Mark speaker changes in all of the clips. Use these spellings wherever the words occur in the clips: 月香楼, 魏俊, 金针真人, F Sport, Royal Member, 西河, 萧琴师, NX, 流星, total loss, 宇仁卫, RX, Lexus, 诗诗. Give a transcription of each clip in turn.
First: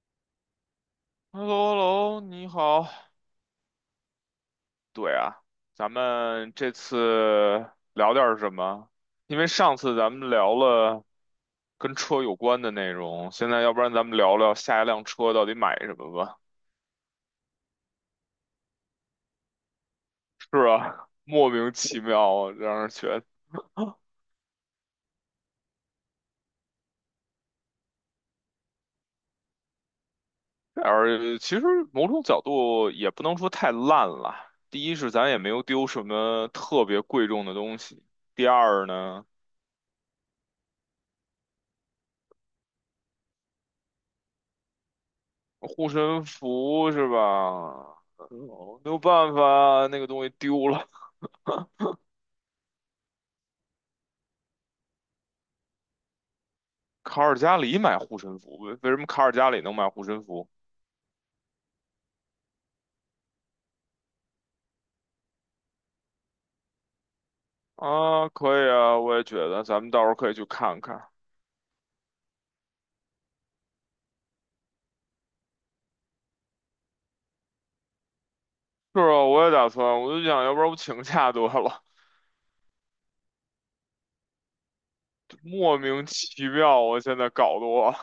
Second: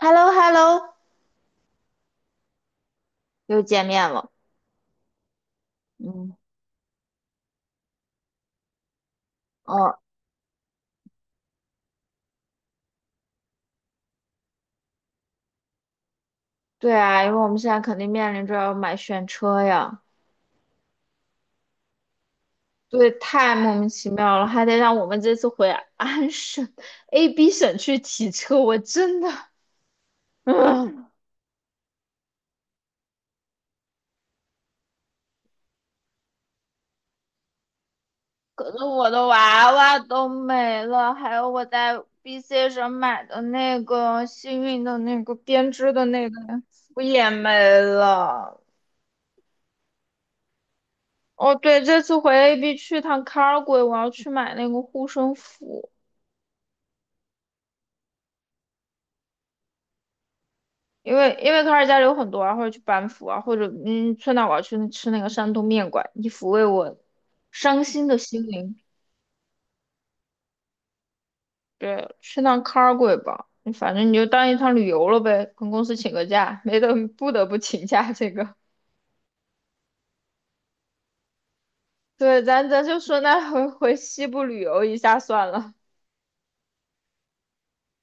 Speaker 1: h e l l o h e l l o
Speaker 2: h e l l o h e l l o 你好。
Speaker 1: 又见面了。
Speaker 2: 对啊，咱
Speaker 1: 嗯，
Speaker 2: 们这次聊点儿什么？因为上次
Speaker 1: 哦，
Speaker 2: 咱们聊了跟车有关的内容，现在要不然咱们聊聊下一辆车到底买什么吧？
Speaker 1: 对啊，因为我们现在肯定面临着要买选车呀，
Speaker 2: 是啊，莫名其妙啊，让人觉
Speaker 1: 对，
Speaker 2: 得。
Speaker 1: 太莫名其妙了，还得让我们这次回安省 AB 省去提车，我真的，嗯，
Speaker 2: 而其实某种角度也不能说太烂了。第一是咱也没有丢什么特别贵重的东西，第
Speaker 1: 可是
Speaker 2: 二
Speaker 1: 我
Speaker 2: 呢。
Speaker 1: 的娃娃都没了，还有我在 BC 省买的那个幸运的那个编
Speaker 2: 护
Speaker 1: 织的
Speaker 2: 身
Speaker 1: 那个，
Speaker 2: 符
Speaker 1: 我
Speaker 2: 是
Speaker 1: 也没
Speaker 2: 吧？
Speaker 1: 了。
Speaker 2: 哦没有办法，那个东西丢了。
Speaker 1: 哦，对，这次回 AB 去趟 c a r g o 我要去买那个护身符。
Speaker 2: 卡尔加里买护身符，为什么卡尔加里能买护身符
Speaker 1: 因为卡尔加里有很多啊，或者去班夫啊，或者去到我要去吃那个山东面馆，以抚慰我伤心的
Speaker 2: 啊？
Speaker 1: 心
Speaker 2: 可以
Speaker 1: 灵。
Speaker 2: 啊，我也觉得，咱们到时候可以去看看。
Speaker 1: 对，去趟卡尔贵吧，反正你就当一趟旅游了呗，跟公司请个假，没得不得不请假这个。
Speaker 2: 是啊，我也打算，我就想要不然我请假得了，
Speaker 1: 对，咱就说那回回西部旅游一下算了。
Speaker 2: 莫名其妙，我现在搞得我。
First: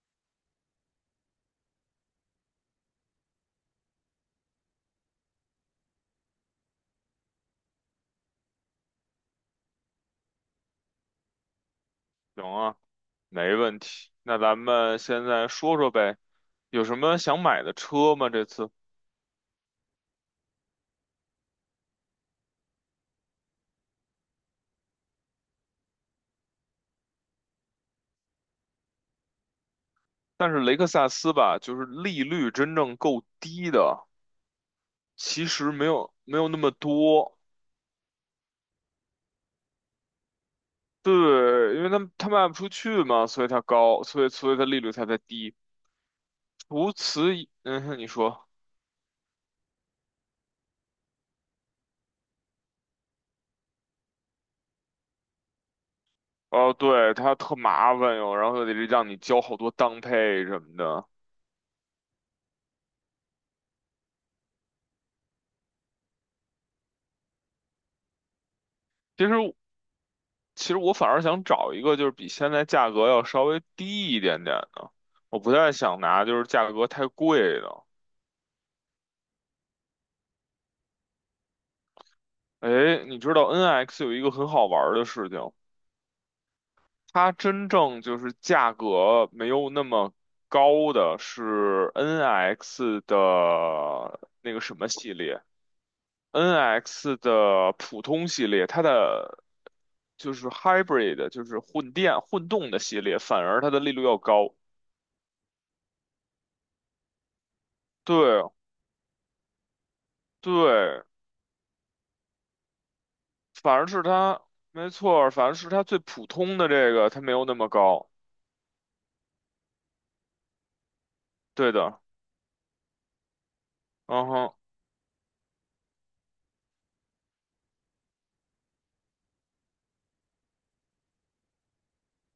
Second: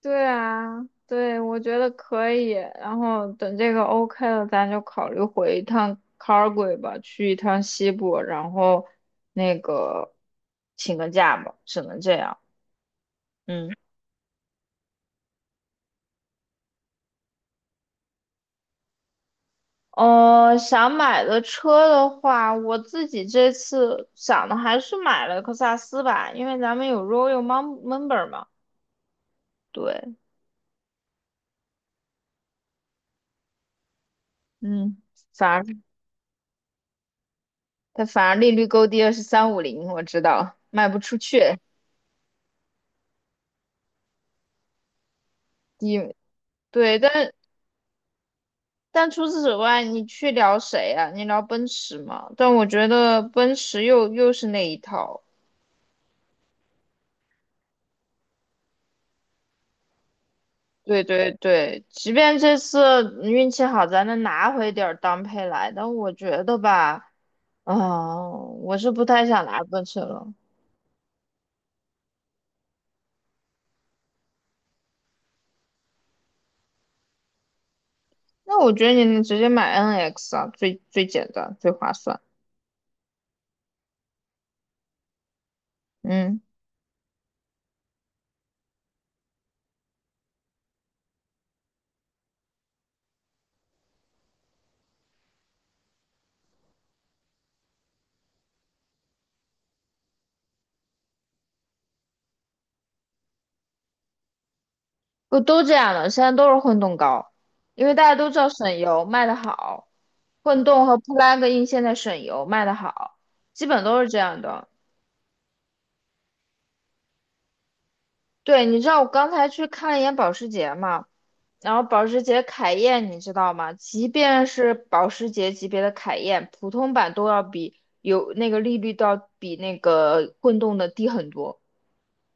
Speaker 1: 对啊，对，我觉得可以。然后等这个 OK 了，咱就考虑回一趟 Calgary 吧，去一趟西部，然后那个请个假吧，只能这样。
Speaker 2: 行啊，没
Speaker 1: 嗯，
Speaker 2: 问题。那咱们现在说说呗，有什么想买的车吗？这次，
Speaker 1: 想买的车的话，我自己这次想的还是买了克萨斯吧，因为咱们有 Royal Member 嘛。对，
Speaker 2: 但是雷克萨斯吧，就是利率真正够低的。
Speaker 1: 嗯，
Speaker 2: 其
Speaker 1: 反
Speaker 2: 实
Speaker 1: 正
Speaker 2: 没有那么多，
Speaker 1: 它反正利率够低的是350，我知道卖不出去，
Speaker 2: 对，因为他们他卖不出去嘛，所以它高，所以它利率才在低。
Speaker 1: 低。
Speaker 2: 除
Speaker 1: 对，但
Speaker 2: 此以，嗯哼，你说，
Speaker 1: 但除此之外，你去聊谁啊？你聊奔驰吗？但我觉得奔驰又是那一套。
Speaker 2: 哦，对，它特麻烦哟，然后又得让你交好多当配什么
Speaker 1: 对
Speaker 2: 的。
Speaker 1: 对对，即便这次运气好，咱能拿回点儿当配来，但我觉得吧，啊、我是不太
Speaker 2: 其实
Speaker 1: 想拿奔驰了。
Speaker 2: 其实我反而想找一个就是比现在价格要稍微低一点点的，我不太想拿就是价格太贵的。
Speaker 1: 那我觉得你能直接买 NX 啊，最最简单，最划算。
Speaker 2: 哎，你知道 NX 有一个很好玩儿的事情。
Speaker 1: 嗯，
Speaker 2: 它真正就是价格没有那么高的是 NX 的那个什么系列，NX 的普通系列，它的就是 hybrid，就是混电混动的系列，反而它的利率要高。
Speaker 1: 不都这样的，现在都是混动高，因为大家都知道
Speaker 2: 对
Speaker 1: 省油卖得好，混动和
Speaker 2: 对，
Speaker 1: plug-in 现在省油卖得好。基
Speaker 2: 反
Speaker 1: 本
Speaker 2: 而
Speaker 1: 都
Speaker 2: 是
Speaker 1: 是这
Speaker 2: 它，
Speaker 1: 样的。
Speaker 2: 没错儿反而是它最普通的这个，它没有那么高。
Speaker 1: 对，你知道我刚才去看了一眼保时捷嘛，
Speaker 2: 对
Speaker 1: 然后
Speaker 2: 的，
Speaker 1: 保时捷凯宴你知道吗？即
Speaker 2: 嗯
Speaker 1: 便
Speaker 2: 哼，
Speaker 1: 是保时捷级别的凯宴，普通版都要比有那个利率都要比那个混动的低很多。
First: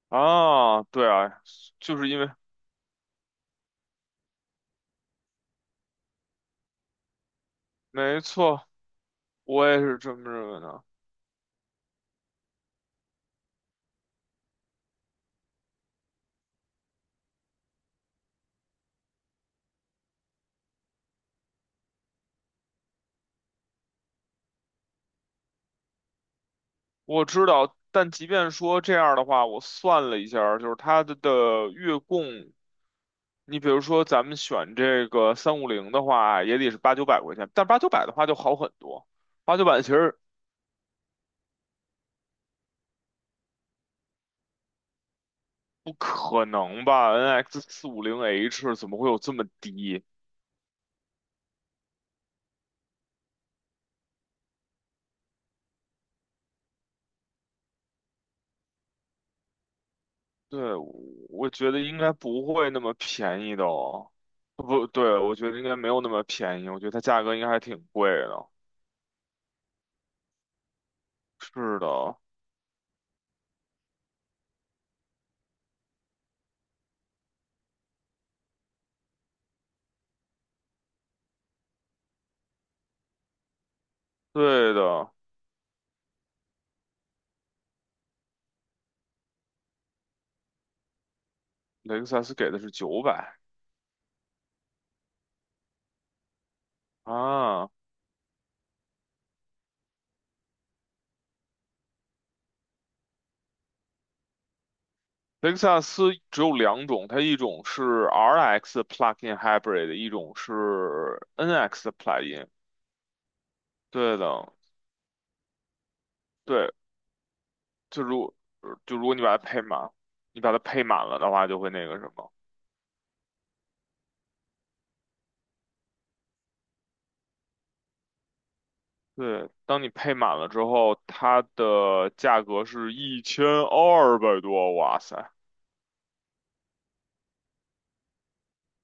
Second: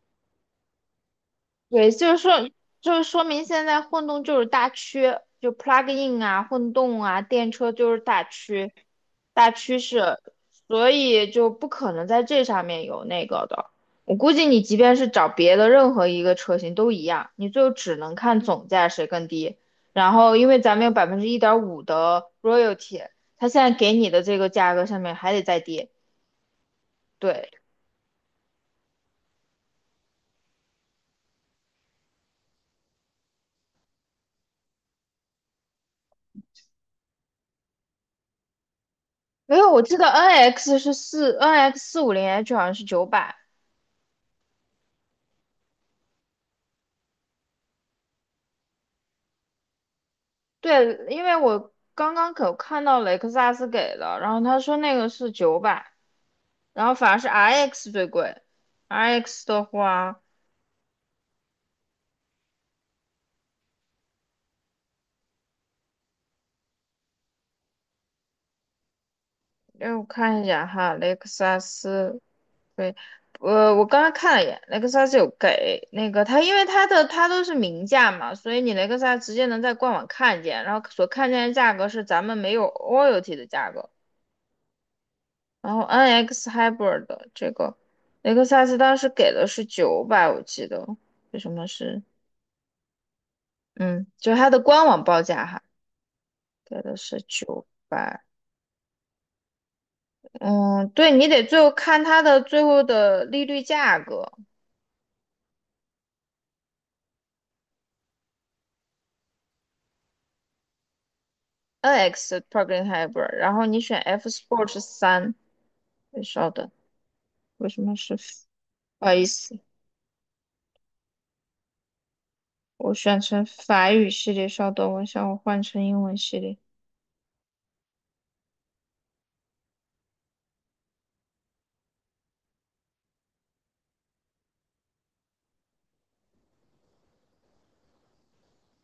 Speaker 2: 啊，对啊，
Speaker 1: 对，
Speaker 2: 就是因为
Speaker 1: 就是说，明现在混动就是大趋，就 plug in 啊、混动啊、电车就是
Speaker 2: 没错，
Speaker 1: 大
Speaker 2: 我
Speaker 1: 趋
Speaker 2: 也是这
Speaker 1: 势，
Speaker 2: 么认为的。
Speaker 1: 所以就不可能在这上面有那个的。我估计你即便是找别的任何一个车型都一样，你最后只能看总价谁更低。然后，因为咱们有1.5%的 royalty,它现在给你的这个价格上面还得再低。
Speaker 2: 我知
Speaker 1: 对，
Speaker 2: 道，但即便说这样的话，我算了一下儿就是它的月供，你比如说咱们选这个350的话，也得是八九百块钱，但八九百的话就好很多，八
Speaker 1: 没
Speaker 2: 九
Speaker 1: 有，
Speaker 2: 百
Speaker 1: 我
Speaker 2: 其
Speaker 1: 记得
Speaker 2: 实
Speaker 1: NX 450 H 好像是九百。
Speaker 2: 不可能吧？NX 450 H 怎么会有这么低？
Speaker 1: 对，因为我刚刚可看到雷克萨斯给的，然后他说那个是九百，然后反而是 RX 最贵。RX 的话，
Speaker 2: 对，我觉得应该不会那么便宜的哦。不对，我觉得应该没有那么便宜，我觉得它价格应该还挺贵的。
Speaker 1: 让我看一下哈，雷克萨
Speaker 2: 是的，
Speaker 1: 斯，对，我刚刚看了一眼，雷克萨斯有给那个它，因为它的它都是明价嘛，所以你雷克萨斯直接能在官网看见，然后所看见的价格是咱们没有 royalty 的价格，
Speaker 2: 对的，
Speaker 1: 然后 NX Hybrid 的这个雷克萨斯当时给的是九百，我记得。为什么
Speaker 2: 雷
Speaker 1: 是？
Speaker 2: 克萨斯给的是九百
Speaker 1: 嗯，就是它的官网报价哈，给的是九
Speaker 2: 啊。
Speaker 1: 百。嗯，对你得最后看它的最后的利率价格
Speaker 2: 雷克萨斯只有两种，它一种是 RX plug-in hybrid，一种是 NX
Speaker 1: ，NX
Speaker 2: plug-in。
Speaker 1: plug-in hybrid,然后你选
Speaker 2: 对
Speaker 1: F
Speaker 2: 的，
Speaker 1: Sport 三。稍
Speaker 2: 对，
Speaker 1: 等，为什么
Speaker 2: 就
Speaker 1: 是？
Speaker 2: 如就
Speaker 1: 不
Speaker 2: 如
Speaker 1: 好
Speaker 2: 果你
Speaker 1: 意
Speaker 2: 把它
Speaker 1: 思，
Speaker 2: 配满，你把它配满了的话，就会那个什么。
Speaker 1: 我选成法语系列，稍等，我想我换成英文系列。
Speaker 2: 对，当你配满了之后，它的价格是1200多，哇塞！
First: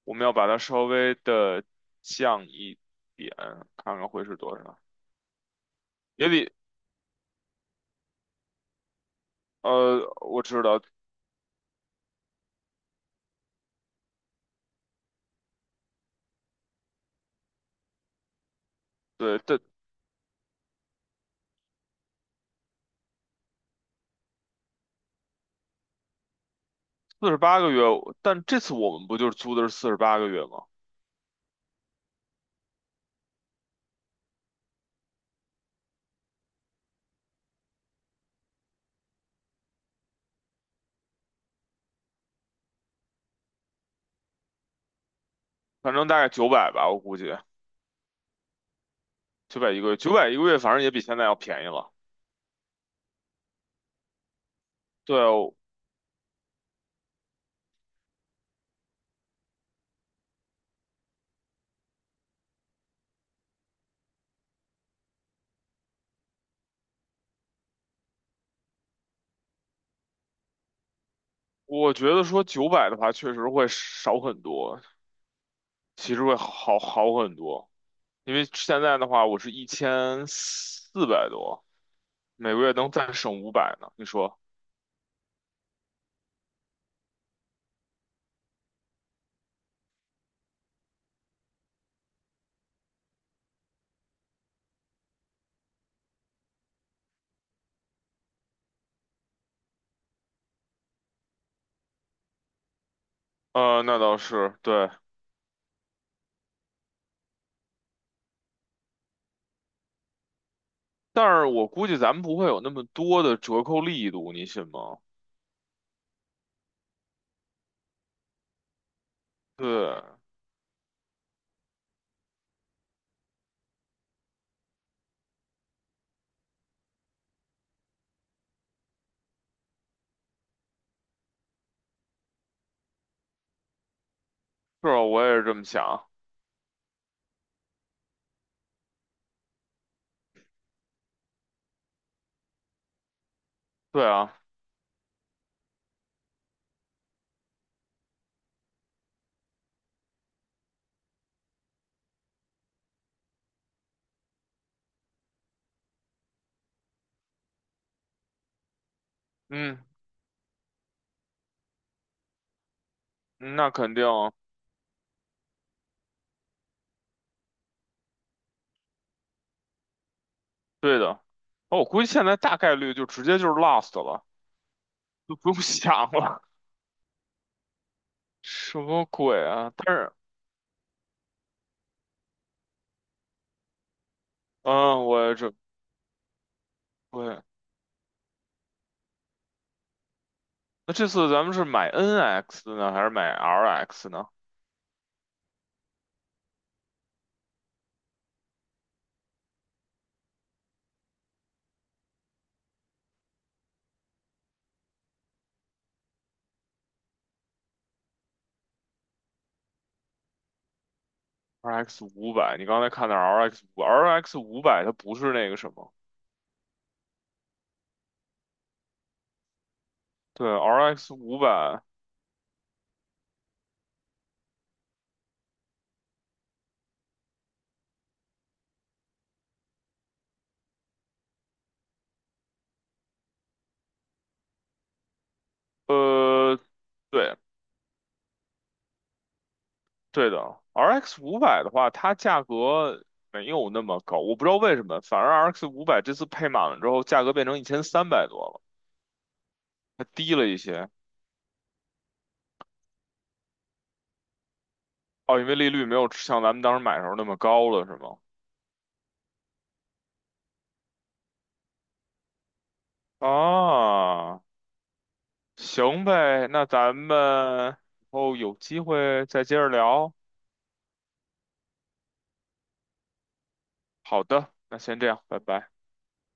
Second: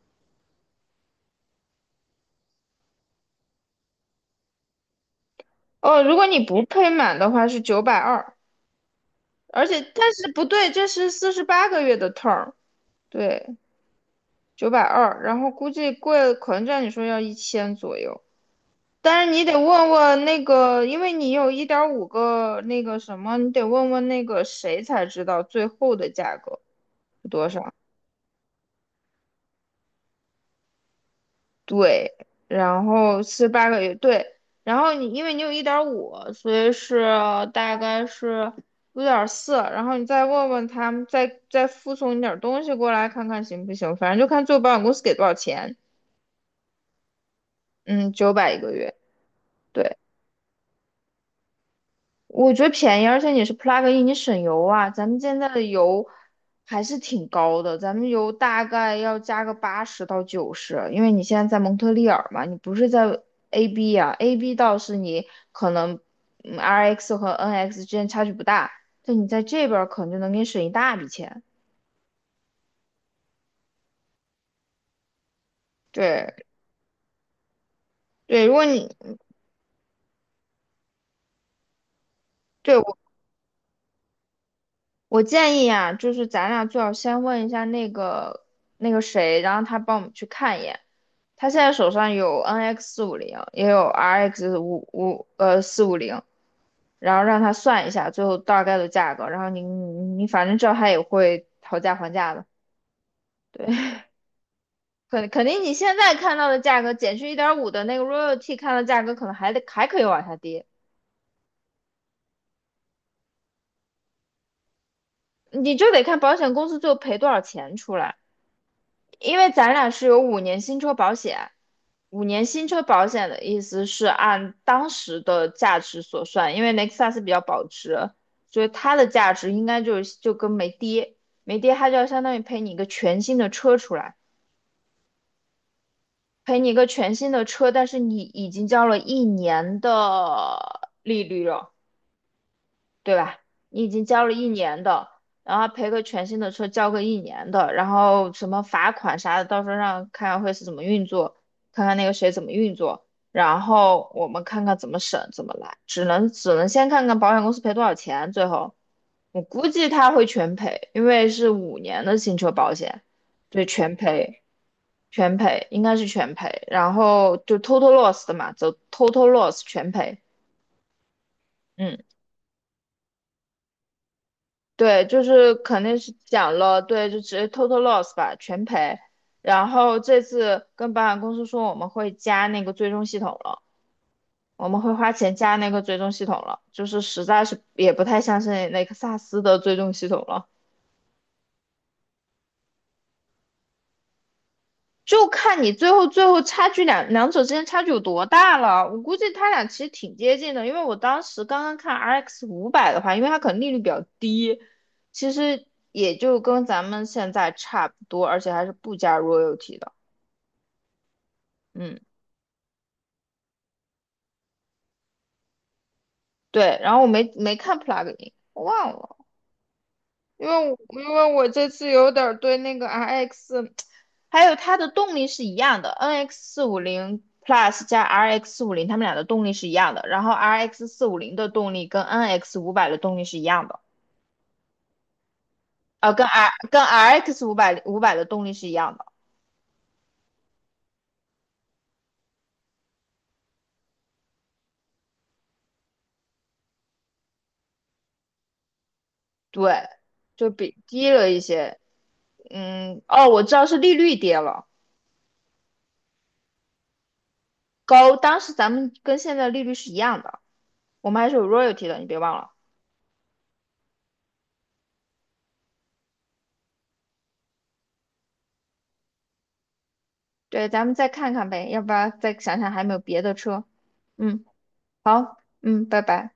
Speaker 2: 我们要把它稍微的降一点，看看会是多少，
Speaker 1: 哦，如果
Speaker 2: 也
Speaker 1: 你
Speaker 2: 比
Speaker 1: 不配满的话是九百二，而且但是
Speaker 2: 我
Speaker 1: 不
Speaker 2: 知
Speaker 1: 对，
Speaker 2: 道，
Speaker 1: 这是四十八个月的 term,对，九百二，然后估计贵，可能照你说要1000左右。但是
Speaker 2: 对，
Speaker 1: 你得
Speaker 2: 但
Speaker 1: 问问那个，因为你有一点五个那个什么，你得问问那个谁才知道最后的价格是
Speaker 2: 四十
Speaker 1: 多
Speaker 2: 八
Speaker 1: 少。
Speaker 2: 个月，但这次我们不就是租的是四十八个月吗？
Speaker 1: 对，然后四十八个月，对，然后你因为有一点五，所以是大概是5.4，然后你再问问他们，再附送你点儿东西过来看看行不行，反正就看最后保险公司给多少钱。
Speaker 2: 反正大概九百吧，我估计
Speaker 1: 嗯，九百一个月。
Speaker 2: 九百一个
Speaker 1: 对。
Speaker 2: 月，九百一个月反正也比现在要便宜了。
Speaker 1: 我觉得便宜，而且你是 plug in,你省油啊。咱们现在
Speaker 2: 对，
Speaker 1: 的油还是挺高的，咱们油大概要加个80到90，因为你现在在蒙特利尔嘛，你不是在 AB 啊，AB 倒是你可能RX 和 NX 之间差距不大，但你在这边儿可能就能给你省一大笔钱。
Speaker 2: 我觉得说九百的话，确实会少很多，其实
Speaker 1: 对
Speaker 2: 会好很多。因为
Speaker 1: 对，如果
Speaker 2: 现
Speaker 1: 你
Speaker 2: 在的话，我是1400多，每个月
Speaker 1: 对
Speaker 2: 能
Speaker 1: 我
Speaker 2: 再省五百呢。你说？
Speaker 1: 我建议啊，就是咱俩最好先问一下那个谁，然后他帮我们去看一眼。他现在手上有 NX 450，也有 RX 五五呃四五零，然后让他算一下最后大概的价格，然后你反正知道他也会讨价还价的，对，
Speaker 2: 那 倒是对，
Speaker 1: 肯定你现在看到的价格减去一点五的那个 royalty 看到价格可能还可以往下跌，
Speaker 2: 但是我估计咱们不会有那么多的折扣力度，你信吗？
Speaker 1: 你就得看保险公司最后赔多少钱出来，因为咱俩
Speaker 2: 对，
Speaker 1: 是有五年新车保险，五年新车保险的意思是按当时的价值所算，因为雷克萨斯比较保值，所以它的价值应该就跟没跌，没跌它就要相当于赔你一个全新的车出来，
Speaker 2: 是啊，我也是这么想。
Speaker 1: 赔你一个全新的车，但是你已经交了一年的利率了。对吧？你已经
Speaker 2: 对
Speaker 1: 交了
Speaker 2: 啊，
Speaker 1: 一年的，然后赔个全新的车，交个一年的，然后什么罚款啥的，到时候让看看会是怎么运作，看看那个谁怎么运作，然后我们看看怎么审怎么来，只能先看看保险公司赔多少钱，最后我估
Speaker 2: 嗯。
Speaker 1: 计他会全赔，因为是五年的新车保险，
Speaker 2: 嗯
Speaker 1: 对，
Speaker 2: 那肯
Speaker 1: 全
Speaker 2: 定啊，
Speaker 1: 赔。全赔应该是全赔，然后就 total loss 的嘛，走 total loss 全赔，
Speaker 2: 对的。哦，我
Speaker 1: 嗯。
Speaker 2: 估计现在大概率就直接就是 Lost 了，
Speaker 1: 对，就
Speaker 2: 就 不
Speaker 1: 是
Speaker 2: 用
Speaker 1: 肯定是
Speaker 2: 想了。
Speaker 1: 讲了，对，就直接 total loss 吧，全
Speaker 2: 什
Speaker 1: 赔。
Speaker 2: 么鬼
Speaker 1: 然
Speaker 2: 啊？但
Speaker 1: 后
Speaker 2: 是，
Speaker 1: 这次跟保险公司说我们会加那个追踪系统了，我们会
Speaker 2: 嗯，
Speaker 1: 花
Speaker 2: 我
Speaker 1: 钱
Speaker 2: 也这
Speaker 1: 加那个追踪系统了，就是实
Speaker 2: 对。
Speaker 1: 在是也不太相信雷克 萨斯的追踪系统了。
Speaker 2: 那这次咱们是买 NX 呢，还是买 RX 呢
Speaker 1: 就看你最后差距两者之间差距有多大了。我估计他俩其实挺接近的，因为我当时刚刚看 RX 五百的话，因为它可能利率比较低，其实也就跟咱们现在差不多，而且还是不加 royalty 的。嗯，
Speaker 2: ？RX 五百，你刚才看的 RX 五百它不是那个什么，
Speaker 1: 对。然后我没看 plugin,我忘了。因
Speaker 2: 对
Speaker 1: 为我因
Speaker 2: ，RX
Speaker 1: 为
Speaker 2: 五
Speaker 1: 我这
Speaker 2: 百，
Speaker 1: 次有点儿对那个 RX,还有它的动力是一样的，NX 四五零 Plus 加 RX 450，它们俩的动力是一样的。然后 RX 四五零的动力跟 NX 五百的动力是一样的，跟 R
Speaker 2: 呃，
Speaker 1: 跟
Speaker 2: 对，
Speaker 1: RX 五百的动力是一样的，
Speaker 2: 对的，RX 五百的话，它价格没有那么高，我不知道为什么，反而 RX 五百这次配满了之后，价格变成1300多了。
Speaker 1: 对，
Speaker 2: 还低了
Speaker 1: 就
Speaker 2: 一
Speaker 1: 比
Speaker 2: 些
Speaker 1: 低了一些。嗯，哦，我知道是利率跌了，
Speaker 2: 哦，因为利率没有像咱们当时买的时候那么高了，是
Speaker 1: 高，
Speaker 2: 吗？
Speaker 1: 当时咱们跟现在利率是一样的，我们还是有 royalty 的，你别忘了。
Speaker 2: 啊，行呗，那咱们以后有机会再接着聊。
Speaker 1: 对，咱们再看看呗，要不然再想想还有没有别的车。
Speaker 2: 好
Speaker 1: 嗯，
Speaker 2: 的，那先这样，
Speaker 1: 好，
Speaker 2: 拜拜。
Speaker 1: 嗯，拜拜。